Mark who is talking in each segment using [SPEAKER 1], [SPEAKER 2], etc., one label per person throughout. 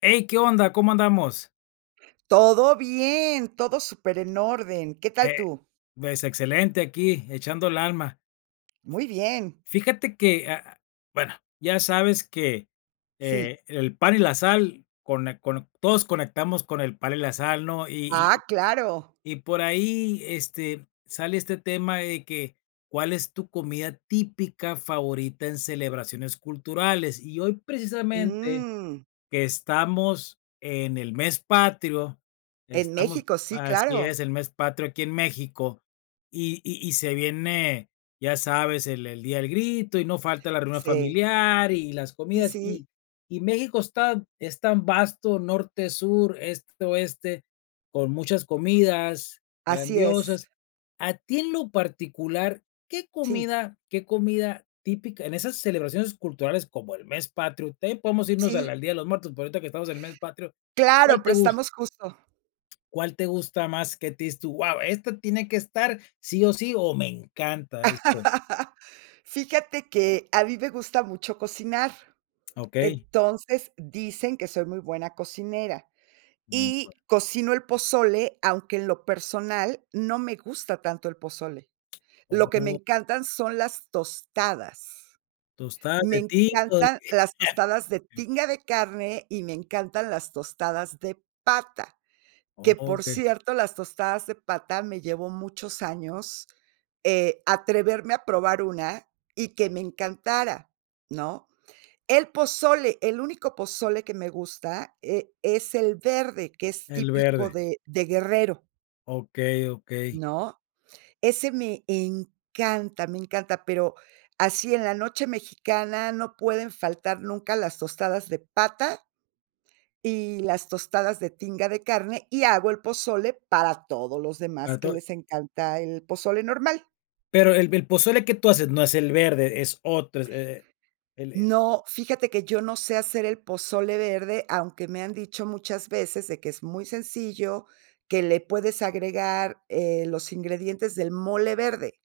[SPEAKER 1] Hey, ¿qué onda? ¿Cómo andamos?
[SPEAKER 2] Todo bien, todo súper en orden. ¿Qué tal
[SPEAKER 1] Eh,
[SPEAKER 2] tú?
[SPEAKER 1] pues excelente aquí, echando el alma.
[SPEAKER 2] Muy bien.
[SPEAKER 1] Fíjate que, bueno, ya sabes que
[SPEAKER 2] Sí.
[SPEAKER 1] el pan y la sal, con, todos conectamos con el pan y la sal, ¿no?
[SPEAKER 2] Ah,
[SPEAKER 1] Y,
[SPEAKER 2] claro.
[SPEAKER 1] y por ahí sale este tema de que, ¿cuál es tu comida típica favorita en celebraciones culturales? Y hoy precisamente
[SPEAKER 2] Mm,
[SPEAKER 1] que estamos en el mes patrio,
[SPEAKER 2] en
[SPEAKER 1] estamos
[SPEAKER 2] México, sí,
[SPEAKER 1] así
[SPEAKER 2] claro.
[SPEAKER 1] es, el mes patrio aquí en México, y se viene, ya sabes, el día del grito, y no falta la reunión
[SPEAKER 2] Sí,
[SPEAKER 1] familiar, y las
[SPEAKER 2] sí,
[SPEAKER 1] comidas,
[SPEAKER 2] sí,
[SPEAKER 1] y México está es tan vasto: norte, sur, este, oeste, con muchas comidas
[SPEAKER 2] así es.
[SPEAKER 1] grandiosas. A ti en lo particular,
[SPEAKER 2] Sí,
[SPEAKER 1] ¿qué comida típica en esas celebraciones culturales como el mes patrio? También podemos irnos al
[SPEAKER 2] sí,
[SPEAKER 1] al Día de los Muertos, pero ahorita que estamos en el mes patrio, ¿cuál
[SPEAKER 2] claro,
[SPEAKER 1] te
[SPEAKER 2] pero
[SPEAKER 1] gusta?
[SPEAKER 2] estamos justo.
[SPEAKER 1] ¿cuál te gusta más? ¿Qué te dices tú? Guau, esta tiene que estar sí o sí, o me encanta este.
[SPEAKER 2] Fíjate que a mí me gusta mucho cocinar,
[SPEAKER 1] Okey,
[SPEAKER 2] entonces dicen que soy muy buena cocinera y
[SPEAKER 1] eso.
[SPEAKER 2] cocino el pozole, aunque en lo personal no me gusta tanto el pozole. Lo que me
[SPEAKER 1] Oh,
[SPEAKER 2] encantan son las tostadas.
[SPEAKER 1] tostadas
[SPEAKER 2] Me
[SPEAKER 1] de tinto.
[SPEAKER 2] encantan las tostadas de tinga de carne y me encantan las tostadas de pata, que por
[SPEAKER 1] Okey,
[SPEAKER 2] cierto, las tostadas de pata me llevó muchos años, atreverme a probar una y que me encantara, ¿no? El pozole, el único pozole que me gusta, es el verde, que es
[SPEAKER 1] el
[SPEAKER 2] típico
[SPEAKER 1] verde.
[SPEAKER 2] de Guerrero,
[SPEAKER 1] Okey, okey.
[SPEAKER 2] ¿no? Ese me encanta, pero así en la noche mexicana no pueden faltar nunca las tostadas de pata y las tostadas de tinga de carne, y hago el pozole para todos los
[SPEAKER 1] Para
[SPEAKER 2] demás que
[SPEAKER 1] todo
[SPEAKER 2] les encanta el pozole normal.
[SPEAKER 1] Pero el pozole que tú haces no es el verde, es otro. Es, el
[SPEAKER 2] No, fíjate que yo no sé hacer el pozole verde, aunque me han dicho muchas veces de que es muy sencillo, que le puedes agregar, los ingredientes del mole verde.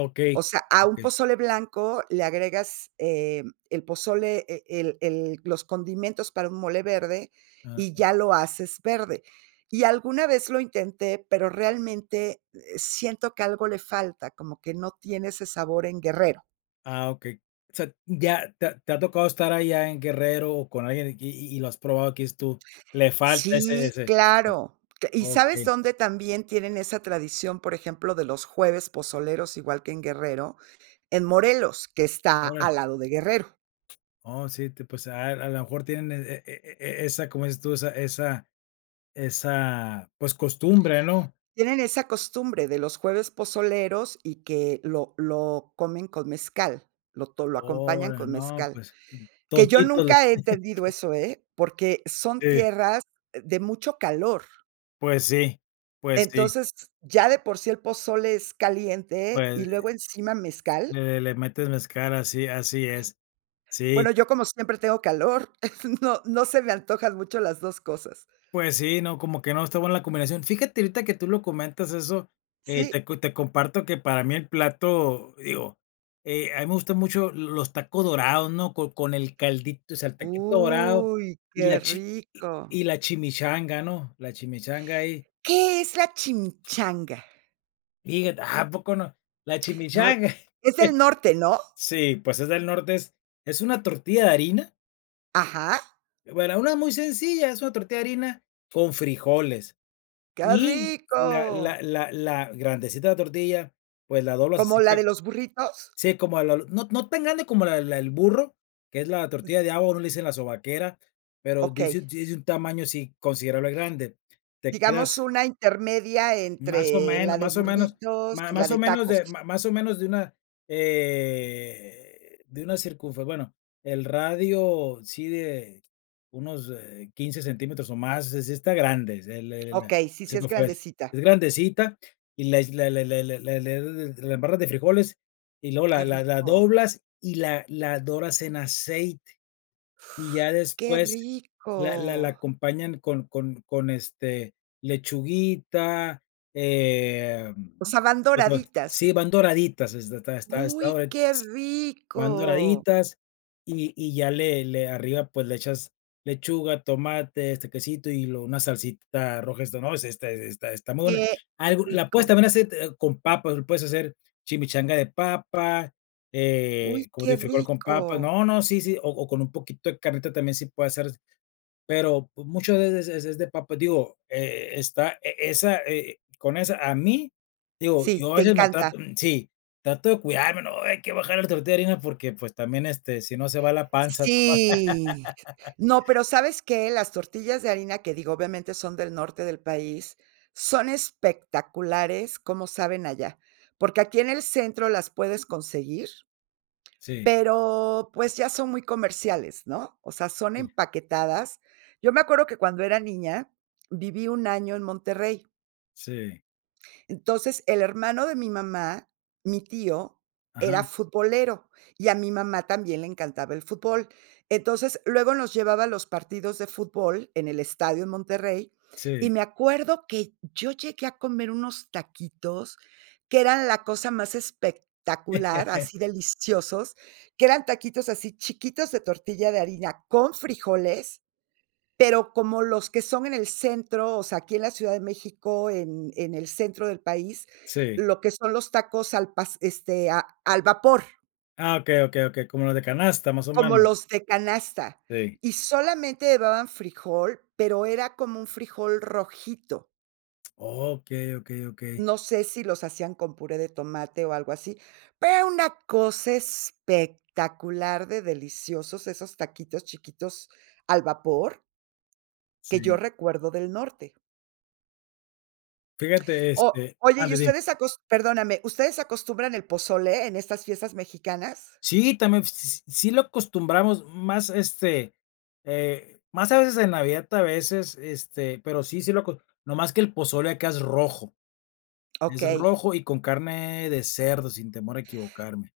[SPEAKER 1] Okey,
[SPEAKER 2] O sea, a un
[SPEAKER 1] okey.
[SPEAKER 2] pozole blanco le agregas, el pozole, e el los condimentos para un mole verde
[SPEAKER 1] Ah.
[SPEAKER 2] y ya lo haces verde. Y alguna vez lo intenté, pero realmente, siento que algo le falta, como que no tiene ese sabor en Guerrero.
[SPEAKER 1] Ah, okey. O sea, ya te ha tocado estar allá en Guerrero o con alguien aquí, y lo has probado, que es tú, le falta ese
[SPEAKER 2] Sí,
[SPEAKER 1] ese.
[SPEAKER 2] claro. Cl ¿Y sabes
[SPEAKER 1] Okey,
[SPEAKER 2] dónde también tienen esa tradición, por ejemplo, de los jueves pozoleros, igual que en Guerrero? En Morelos, que está
[SPEAKER 1] órale.
[SPEAKER 2] al lado de Guerrero.
[SPEAKER 1] Oh, sí, te pues, a lo mejor tienen esa, como dices tú, esa, pues, costumbre, ¿no?
[SPEAKER 2] Tienen esa costumbre de los jueves pozoleros y que lo comen con mezcal, lo acompañan
[SPEAKER 1] Ahora,
[SPEAKER 2] con
[SPEAKER 1] no,
[SPEAKER 2] mezcal,
[SPEAKER 1] pues,
[SPEAKER 2] que yo
[SPEAKER 1] tontitos.
[SPEAKER 2] nunca he entendido eso, ¿eh? Porque son
[SPEAKER 1] Sí,
[SPEAKER 2] tierras de mucho calor.
[SPEAKER 1] pues sí, pues sí,
[SPEAKER 2] Entonces, ya de por sí el pozole es caliente
[SPEAKER 1] pues,
[SPEAKER 2] y luego encima mezcal.
[SPEAKER 1] le metes mezcal, así es. Sí.
[SPEAKER 2] Bueno, yo como siempre tengo calor, no se me antojan mucho las dos cosas.
[SPEAKER 1] Pues sí, no, como que no está buena la combinación. Fíjate, ahorita que tú lo comentas eso,
[SPEAKER 2] ¿Sí?
[SPEAKER 1] te comparto que para mí el plato, digo, a mí me gustan mucho los tacos dorados, ¿no? Con el caldito, o sea, el taquito dorado
[SPEAKER 2] Uy,
[SPEAKER 1] y
[SPEAKER 2] qué
[SPEAKER 1] la chi y
[SPEAKER 2] rico.
[SPEAKER 1] y la chimichanga, ¿no? La chimichanga ahí.
[SPEAKER 2] ¿Qué es la chimichanga?
[SPEAKER 1] Fíjate, ¿a poco no? La
[SPEAKER 2] No,
[SPEAKER 1] chimichanga.
[SPEAKER 2] es el norte, ¿no?
[SPEAKER 1] Sí, pues es del norte, es una tortilla de harina,
[SPEAKER 2] Ajá,
[SPEAKER 1] bueno, una muy sencilla, es una tortilla de harina con frijoles.
[SPEAKER 2] qué
[SPEAKER 1] Y la la
[SPEAKER 2] rico.
[SPEAKER 1] la la grandecita de la tortilla, pues la doblas
[SPEAKER 2] ¿Como
[SPEAKER 1] así
[SPEAKER 2] la
[SPEAKER 1] ca
[SPEAKER 2] de los burritos?
[SPEAKER 1] sí, como la no, no tan grande como la del burro, que es la tortilla de agua, uno le dicen la sobaquera, pero
[SPEAKER 2] Okey,
[SPEAKER 1] dice un tamaño sí considerable grande. Te
[SPEAKER 2] digamos
[SPEAKER 1] quedas
[SPEAKER 2] una intermedia entre la de
[SPEAKER 1] más o menos,
[SPEAKER 2] burritos
[SPEAKER 1] ma
[SPEAKER 2] y la
[SPEAKER 1] más o
[SPEAKER 2] de
[SPEAKER 1] menos
[SPEAKER 2] tacos.
[SPEAKER 1] de ma más o menos de una circunferencia, bueno, el radio sí de unos, 15 centímetros o más, es está grande, es el la
[SPEAKER 2] Okey, sí, sí es
[SPEAKER 1] circunferencia.
[SPEAKER 2] grandecita.
[SPEAKER 1] Es grandecita y la embarras de frijoles y luego
[SPEAKER 2] Qué
[SPEAKER 1] la
[SPEAKER 2] rico,
[SPEAKER 1] doblas y la doras en aceite. Y ya
[SPEAKER 2] qué
[SPEAKER 1] después la
[SPEAKER 2] rico.
[SPEAKER 1] acompañan con, lechuguita, em,
[SPEAKER 2] O sea, van doraditas.
[SPEAKER 1] sí, van doraditas, está
[SPEAKER 2] Uy,
[SPEAKER 1] doradita.
[SPEAKER 2] qué
[SPEAKER 1] Van
[SPEAKER 2] rico,
[SPEAKER 1] doraditas y ya le arriba, pues, le echas lechuga, tomate, quesito y lo una salsita roja, esta, no, es esta está muy buena.
[SPEAKER 2] qué
[SPEAKER 1] Algo la puedes
[SPEAKER 2] rico.
[SPEAKER 1] también hacer, con papas, lo puedes hacer chimichanga de papa,
[SPEAKER 2] Uy,
[SPEAKER 1] como te
[SPEAKER 2] qué
[SPEAKER 1] digo, frijol con papa.
[SPEAKER 2] rico.
[SPEAKER 1] No, no, sí, sí, o con un poquito de carnita también sí puede hacer, pero muchas veces es de papa, digo, está e esa, con esa a mí, digo,
[SPEAKER 2] Sí,
[SPEAKER 1] yo a
[SPEAKER 2] te
[SPEAKER 1] veces me
[SPEAKER 2] encanta.
[SPEAKER 1] trato sí, trato de cuidarme, no, hay que bajar el tortilla de harina porque, pues, también, si no se va la panza.
[SPEAKER 2] Sí. No, pero ¿sabes qué? Las tortillas de harina, que digo, obviamente son del norte del país, son espectaculares como saben allá, porque aquí en el centro las puedes conseguir,
[SPEAKER 1] Sí,
[SPEAKER 2] pero, pues, ya son muy comerciales, ¿no? O sea, son
[SPEAKER 1] sí,
[SPEAKER 2] empaquetadas. Yo me acuerdo que cuando era niña, viví un año en Monterrey.
[SPEAKER 1] sí,
[SPEAKER 2] Entonces, el hermano de mi mamá, mi tío,
[SPEAKER 1] ajá,
[SPEAKER 2] era futbolero y a mi mamá también le encantaba el fútbol. Entonces, luego nos llevaba a los partidos de fútbol en el estadio en Monterrey,
[SPEAKER 1] sí,
[SPEAKER 2] y me acuerdo que yo llegué a comer unos taquitos que eran la cosa más espectacular, así deliciosos, que eran taquitos así chiquitos de tortilla de harina con frijoles pero como los que son en el centro, o sea, aquí en la Ciudad de México, en el centro del país,
[SPEAKER 1] sí.
[SPEAKER 2] lo que son los tacos al pas este, a al vapor,
[SPEAKER 1] Ah, okey, okey, okey, como los de canasta, más o
[SPEAKER 2] como
[SPEAKER 1] menos.
[SPEAKER 2] los de canasta,
[SPEAKER 1] Sí.
[SPEAKER 2] y solamente llevaban frijol, pero era como un frijol rojito.
[SPEAKER 1] Okey, okey, okey.
[SPEAKER 2] No sé si los hacían con puré de tomate o algo así, pero era una cosa espectacular de deliciosos esos taquitos chiquitos al vapor que yo
[SPEAKER 1] Sí.
[SPEAKER 2] recuerdo del norte.
[SPEAKER 1] Fíjate,
[SPEAKER 2] O Oye, ¿y
[SPEAKER 1] mande, dime.
[SPEAKER 2] ustedes acos perdóname, ustedes acostumbran el pozole en estas fiestas mexicanas?
[SPEAKER 1] Sí, también s sí lo acostumbramos más, más a veces en Navidad, a veces, pero sí, sí lo acos no más que el pozole acá es
[SPEAKER 2] Okey.
[SPEAKER 1] rojo y con carne de cerdo, sin temor a equivocarme.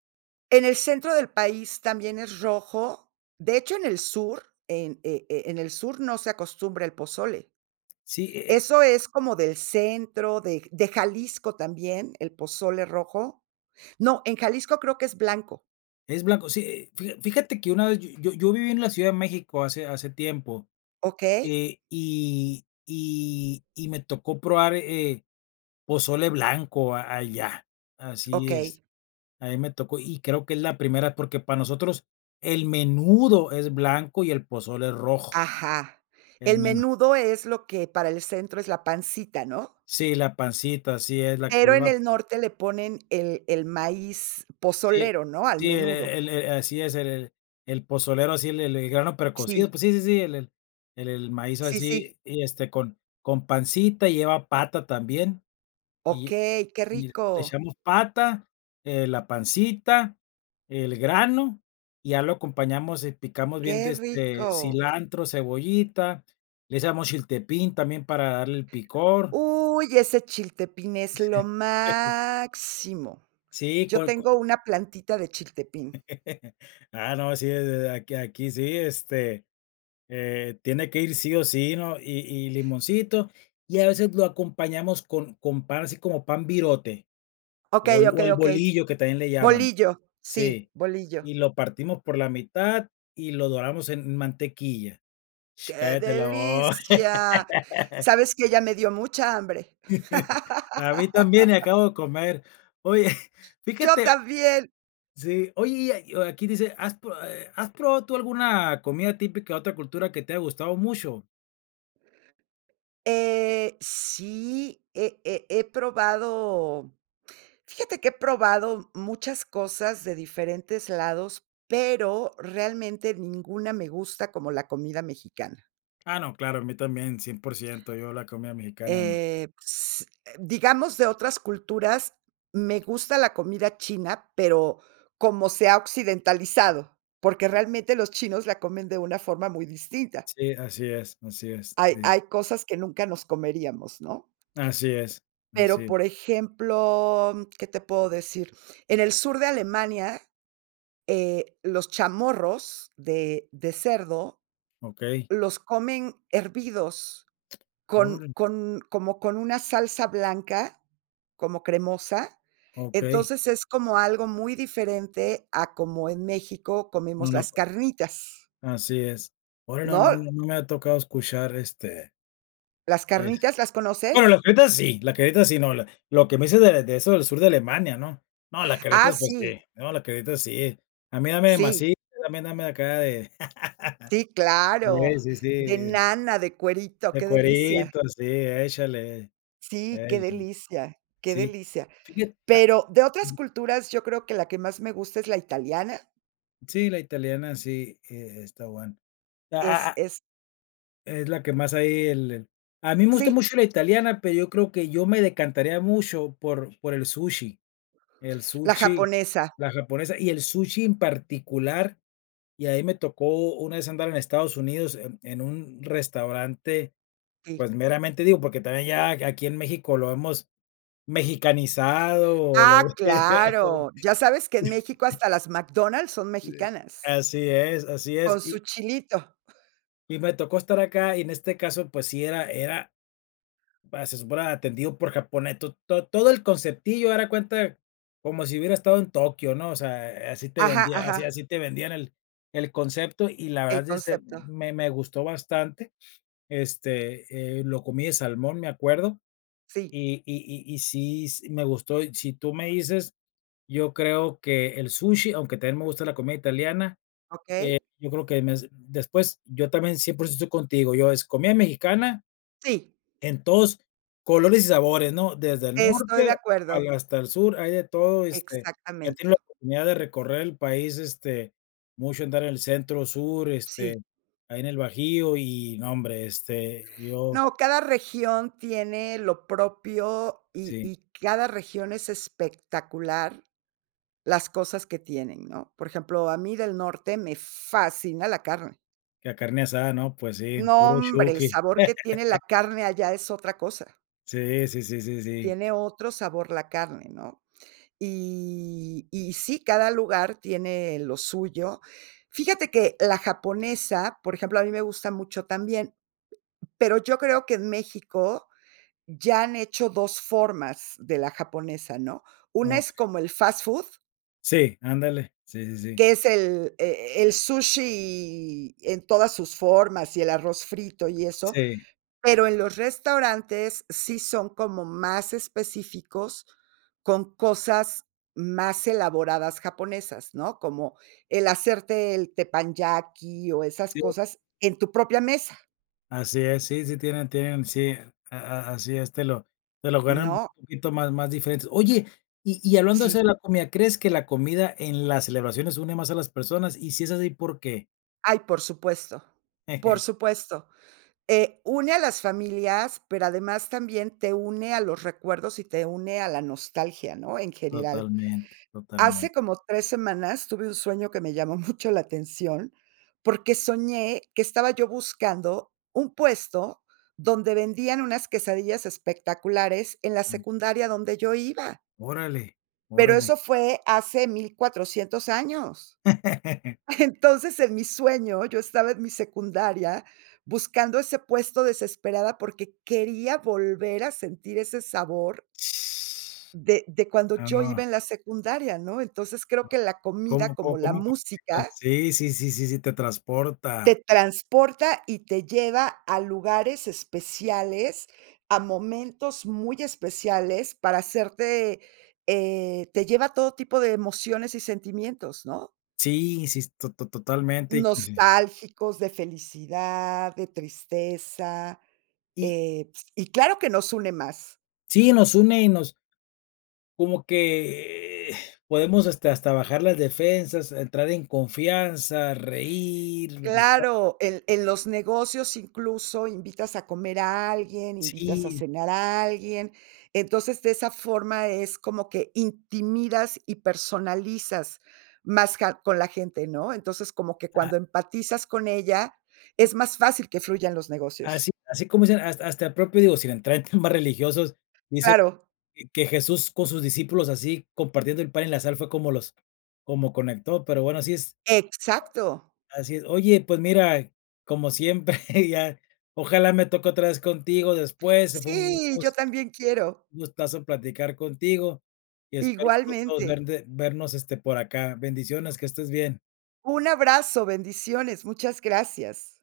[SPEAKER 2] En el centro del país también es rojo. De hecho, en el sur, en e e en el sur no se acostumbra el pozole.
[SPEAKER 1] Sí,
[SPEAKER 2] Eso es como del centro de Jalisco también, el pozole rojo. No, en Jalisco creo que es blanco.
[SPEAKER 1] es blanco, sí, fija fíjate que una vez yo viví en la Ciudad de México hace tiempo,
[SPEAKER 2] Okey,
[SPEAKER 1] y me tocó probar, pozole blanco a allá, así es.
[SPEAKER 2] okey.
[SPEAKER 1] A mí me tocó, y creo que es la primera, porque para nosotros el menudo es blanco y el pozole es rojo,
[SPEAKER 2] Ajá.
[SPEAKER 1] el
[SPEAKER 2] El
[SPEAKER 1] menú.
[SPEAKER 2] menudo es lo que para el centro es la pancita, ¿no?
[SPEAKER 1] Sí, la pancita, así es la que
[SPEAKER 2] Pero en
[SPEAKER 1] lleva.
[SPEAKER 2] el norte le ponen el maíz
[SPEAKER 1] Sí,
[SPEAKER 2] pozolero, ¿no? Al
[SPEAKER 1] sí,
[SPEAKER 2] menudo.
[SPEAKER 1] el así es, el pozolero, así el grano precocido,
[SPEAKER 2] Sí,
[SPEAKER 1] pues sí, sí, sí, el maíz
[SPEAKER 2] sí, sí.
[SPEAKER 1] así, y, con pancita, lleva pata también, y
[SPEAKER 2] Okey, qué
[SPEAKER 1] Y
[SPEAKER 2] rico,
[SPEAKER 1] le echamos pata, la pancita, el grano, y ya lo acompañamos, picamos bien, de
[SPEAKER 2] qué rico.
[SPEAKER 1] cilantro, cebollita, le echamos chiltepín también para darle el picor.
[SPEAKER 2] Uy, ese chiltepín es lo máximo.
[SPEAKER 1] Sí,
[SPEAKER 2] Yo
[SPEAKER 1] con. Con
[SPEAKER 2] tengo una plantita de chiltepín.
[SPEAKER 1] Ah, no, sí, aquí sí, tiene que ir sí o sí, ¿no? Y limoncito, y a veces lo acompañamos con pan, así como pan birote,
[SPEAKER 2] Okey,
[SPEAKER 1] o
[SPEAKER 2] okey,
[SPEAKER 1] el
[SPEAKER 2] okey.
[SPEAKER 1] bolillo que también le llaman.
[SPEAKER 2] Bolillo, sí,
[SPEAKER 1] Sí,
[SPEAKER 2] bolillo.
[SPEAKER 1] y lo partimos por la mitad y lo doramos en mantequilla. Sh,
[SPEAKER 2] ¡Qué
[SPEAKER 1] cállate la boca.
[SPEAKER 2] delicia! ¿Sabes que ya me dio mucha hambre?
[SPEAKER 1] A mí también, y acabo de comer. Oye,
[SPEAKER 2] Yo
[SPEAKER 1] fíjate,
[SPEAKER 2] también.
[SPEAKER 1] sí, oye, y aquí dice, ¿has probado tú alguna comida típica de otra cultura que te haya gustado mucho?
[SPEAKER 2] Sí, he probado fíjate que he probado muchas cosas de diferentes lados, pero realmente ninguna me gusta como la comida mexicana.
[SPEAKER 1] Ah, no, claro, a mí también, 100%, yo la comida mexicana no.
[SPEAKER 2] S digamos, de otras culturas, me gusta la comida china, pero como se ha occidentalizado, porque realmente los chinos la comen de una forma muy distinta.
[SPEAKER 1] Sí, así es,
[SPEAKER 2] Hay
[SPEAKER 1] di
[SPEAKER 2] hay cosas que nunca nos comeríamos, ¿no?
[SPEAKER 1] así es,
[SPEAKER 2] Pero,
[SPEAKER 1] así,
[SPEAKER 2] por ejemplo, ¿qué te puedo decir? En el sur de Alemania, los chamorros de cerdo
[SPEAKER 1] okey,
[SPEAKER 2] los comen hervidos con
[SPEAKER 1] órale,
[SPEAKER 2] con como con una salsa blanca, como cremosa.
[SPEAKER 1] okey,
[SPEAKER 2] Entonces, es como algo muy diferente a como en México
[SPEAKER 1] no,
[SPEAKER 2] comemos
[SPEAKER 1] no.
[SPEAKER 2] las carnitas,
[SPEAKER 1] Así es. Ahora
[SPEAKER 2] ¿no?
[SPEAKER 1] no me ha tocado escuchar,
[SPEAKER 2] ¿Las
[SPEAKER 1] el
[SPEAKER 2] carnitas las
[SPEAKER 1] bueno,
[SPEAKER 2] conoces?
[SPEAKER 1] las crevetas sí, no, la lo que me dices de eso del sur de Alemania, ¿no? No, las
[SPEAKER 2] Ah,
[SPEAKER 1] crevetas, pues
[SPEAKER 2] sí,
[SPEAKER 1] sí, no, las crevetas sí. A mí dame de
[SPEAKER 2] sí,
[SPEAKER 1] maciza, a mí dame de acá de
[SPEAKER 2] sí, claro,
[SPEAKER 1] Sí, sí,
[SPEAKER 2] de
[SPEAKER 1] sí,
[SPEAKER 2] nana, de cuerito,
[SPEAKER 1] de
[SPEAKER 2] qué delicia.
[SPEAKER 1] cuerito, sí, échale,
[SPEAKER 2] Sí, qué
[SPEAKER 1] sí,
[SPEAKER 2] delicia, qué
[SPEAKER 1] sí.
[SPEAKER 2] delicia.
[SPEAKER 1] Fíjate, a
[SPEAKER 2] Pero de otras culturas, yo creo que la que más me gusta es la italiana,
[SPEAKER 1] sí, la italiana sí, está buena. Ah,
[SPEAKER 2] es
[SPEAKER 1] ah,
[SPEAKER 2] es
[SPEAKER 1] Es la que más hay. El A mí me gusta
[SPEAKER 2] sí,
[SPEAKER 1] mucho la italiana, pero yo creo que yo me decantaría mucho por el sushi. El
[SPEAKER 2] la
[SPEAKER 1] sushi,
[SPEAKER 2] japonesa,
[SPEAKER 1] la japonesa y el sushi en particular, y ahí me tocó una vez andar en Estados Unidos en un restaurante,
[SPEAKER 2] sí.
[SPEAKER 1] pues, meramente digo, porque también ya aquí en México lo hemos mexicanizado o lo...
[SPEAKER 2] Ah, claro, ya sabes que en México hasta las McDonald's son mexicanas,
[SPEAKER 1] Así es, así es.
[SPEAKER 2] con su chilito.
[SPEAKER 1] Y me tocó estar acá, y en este caso, pues sí, era era... Ah, se supone atendido por japonés, to todo el conceptillo era cuenta como si hubiera estado en Tokio, ¿no? O sea,
[SPEAKER 2] Ajá,
[SPEAKER 1] así
[SPEAKER 2] ajá,
[SPEAKER 1] te vendían el concepto y la
[SPEAKER 2] el
[SPEAKER 1] verdad,
[SPEAKER 2] concepto.
[SPEAKER 1] me gustó bastante, lo comí de salmón, me acuerdo,
[SPEAKER 2] Sí,
[SPEAKER 1] y sí s me gustó. Y si tú me dices, yo creo que el sushi, aunque también me gusta la comida italiana,
[SPEAKER 2] ¿ok?
[SPEAKER 1] yo creo que me después, yo también siempre estoy contigo, yo es comida mexicana
[SPEAKER 2] Sí,
[SPEAKER 1] en todos colores y sabores, ¿no? Desde el
[SPEAKER 2] estoy
[SPEAKER 1] norte
[SPEAKER 2] de acuerdo,
[SPEAKER 1] al hasta el sur, hay de todo, he
[SPEAKER 2] exactamente.
[SPEAKER 1] tenido la oportunidad de recorrer el país, mucho andar en el centro, sur,
[SPEAKER 2] Sí.
[SPEAKER 1] este, ahí en el Bajío y no, hombre, yo
[SPEAKER 2] No, cada región tiene lo propio y
[SPEAKER 1] sí,
[SPEAKER 2] y cada región es espectacular. Las cosas que tienen, ¿no? Por ejemplo, a mí del norte me fascina la carne.
[SPEAKER 1] la carne asada, ¿no? Pues sí,
[SPEAKER 2] No,
[SPEAKER 1] puro
[SPEAKER 2] hombre, el
[SPEAKER 1] Chuqui.
[SPEAKER 2] sabor que tiene la carne allá es otra cosa.
[SPEAKER 1] Sí, sí, sí, sí, sí.
[SPEAKER 2] Tiene otro sabor la carne, ¿no? Y sí, cada lugar tiene lo suyo. Fíjate que la japonesa, por ejemplo, a mí me gusta mucho también, pero yo creo que en México ya han hecho 2 formas de la japonesa, ¿no? Una es
[SPEAKER 1] Okey.
[SPEAKER 2] como el fast food.
[SPEAKER 1] Sí, ándale. Sí, sí, sí.
[SPEAKER 2] Que es el sushi en todas sus formas y el arroz frito y eso,
[SPEAKER 1] Sí.
[SPEAKER 2] pero en los restaurantes sí son como más específicos con cosas más elaboradas japonesas, ¿no? Como el hacerte el teppanyaki o esas
[SPEAKER 1] Sí.
[SPEAKER 2] cosas en tu propia mesa,
[SPEAKER 1] Así es, sí, sí tienen, sí, a a así es, te lo ganan un
[SPEAKER 2] ¿no?
[SPEAKER 1] poquito más diferentes. Oye, y hablando de eso
[SPEAKER 2] Sí.
[SPEAKER 1] de la comida, ¿crees que la comida en las celebraciones une más a las personas? Y si es así, ¿por qué?
[SPEAKER 2] Ay, por supuesto, por supuesto. Une a las familias, pero además también te une a los recuerdos y te une a la nostalgia, ¿no? En general.
[SPEAKER 1] Totalmente,
[SPEAKER 2] Hace
[SPEAKER 1] totalmente.
[SPEAKER 2] como 3 semanas tuve un sueño que me llamó mucho la atención, porque soñé que estaba yo buscando un puesto donde vendían unas quesadillas espectaculares en la
[SPEAKER 1] Mm,
[SPEAKER 2] secundaria donde yo iba,
[SPEAKER 1] órale,
[SPEAKER 2] pero
[SPEAKER 1] órale.
[SPEAKER 2] eso fue hace 1400 años. Entonces, en mi sueño, yo estaba en mi secundaria buscando ese puesto desesperada porque quería volver a sentir ese sabor de cuando
[SPEAKER 1] No, no,
[SPEAKER 2] yo
[SPEAKER 1] no.
[SPEAKER 2] iba en la secundaria, ¿no? Entonces, creo que la comida,
[SPEAKER 1] ¿Cómo
[SPEAKER 2] como la
[SPEAKER 1] conectan?
[SPEAKER 2] música,
[SPEAKER 1] Sí, sí, sí, sí, sí, te transporta.
[SPEAKER 2] te transporta y te lleva a lugares especiales, a momentos muy especiales para hacerte, te lleva a todo tipo de emociones y sentimientos, ¿no?
[SPEAKER 1] Sí, sí, to totalmente, y coincido.
[SPEAKER 2] Nostálgicos, de felicidad, de tristeza,
[SPEAKER 1] Y
[SPEAKER 2] ps y claro que nos une más.
[SPEAKER 1] sí, nos une y nos, como que podemos hasta bajar las defensas, entrar en confianza, reír, platicar.
[SPEAKER 2] Claro, en los negocios incluso invitas a comer a alguien, invitas a
[SPEAKER 1] Sí,
[SPEAKER 2] cenar a alguien. Entonces, de esa forma es como que intimidas y personalizas más ja con la gente, ¿no? Entonces, como que
[SPEAKER 1] a
[SPEAKER 2] cuando empatizas con ella, es más fácil que fluyan los negocios.
[SPEAKER 1] así como dicen, hasta el propio, digo, sin entrar en temas religiosos, dice
[SPEAKER 2] Claro,
[SPEAKER 1] que Jesús con sus discípulos así compartiendo el pan y la sal fue como conectó, pero bueno, así es,
[SPEAKER 2] exacto.
[SPEAKER 1] así es. Oye, pues mira, como siempre, ya ojalá me toque otra vez contigo después, fue un
[SPEAKER 2] Sí, yo
[SPEAKER 1] gusto.
[SPEAKER 2] también quiero.
[SPEAKER 1] Un gustazo platicar contigo, y espero pronto
[SPEAKER 2] Igualmente.
[SPEAKER 1] verte vernos, por acá. Bendiciones, que estés bien.
[SPEAKER 2] Un abrazo, bendiciones, muchas gracias.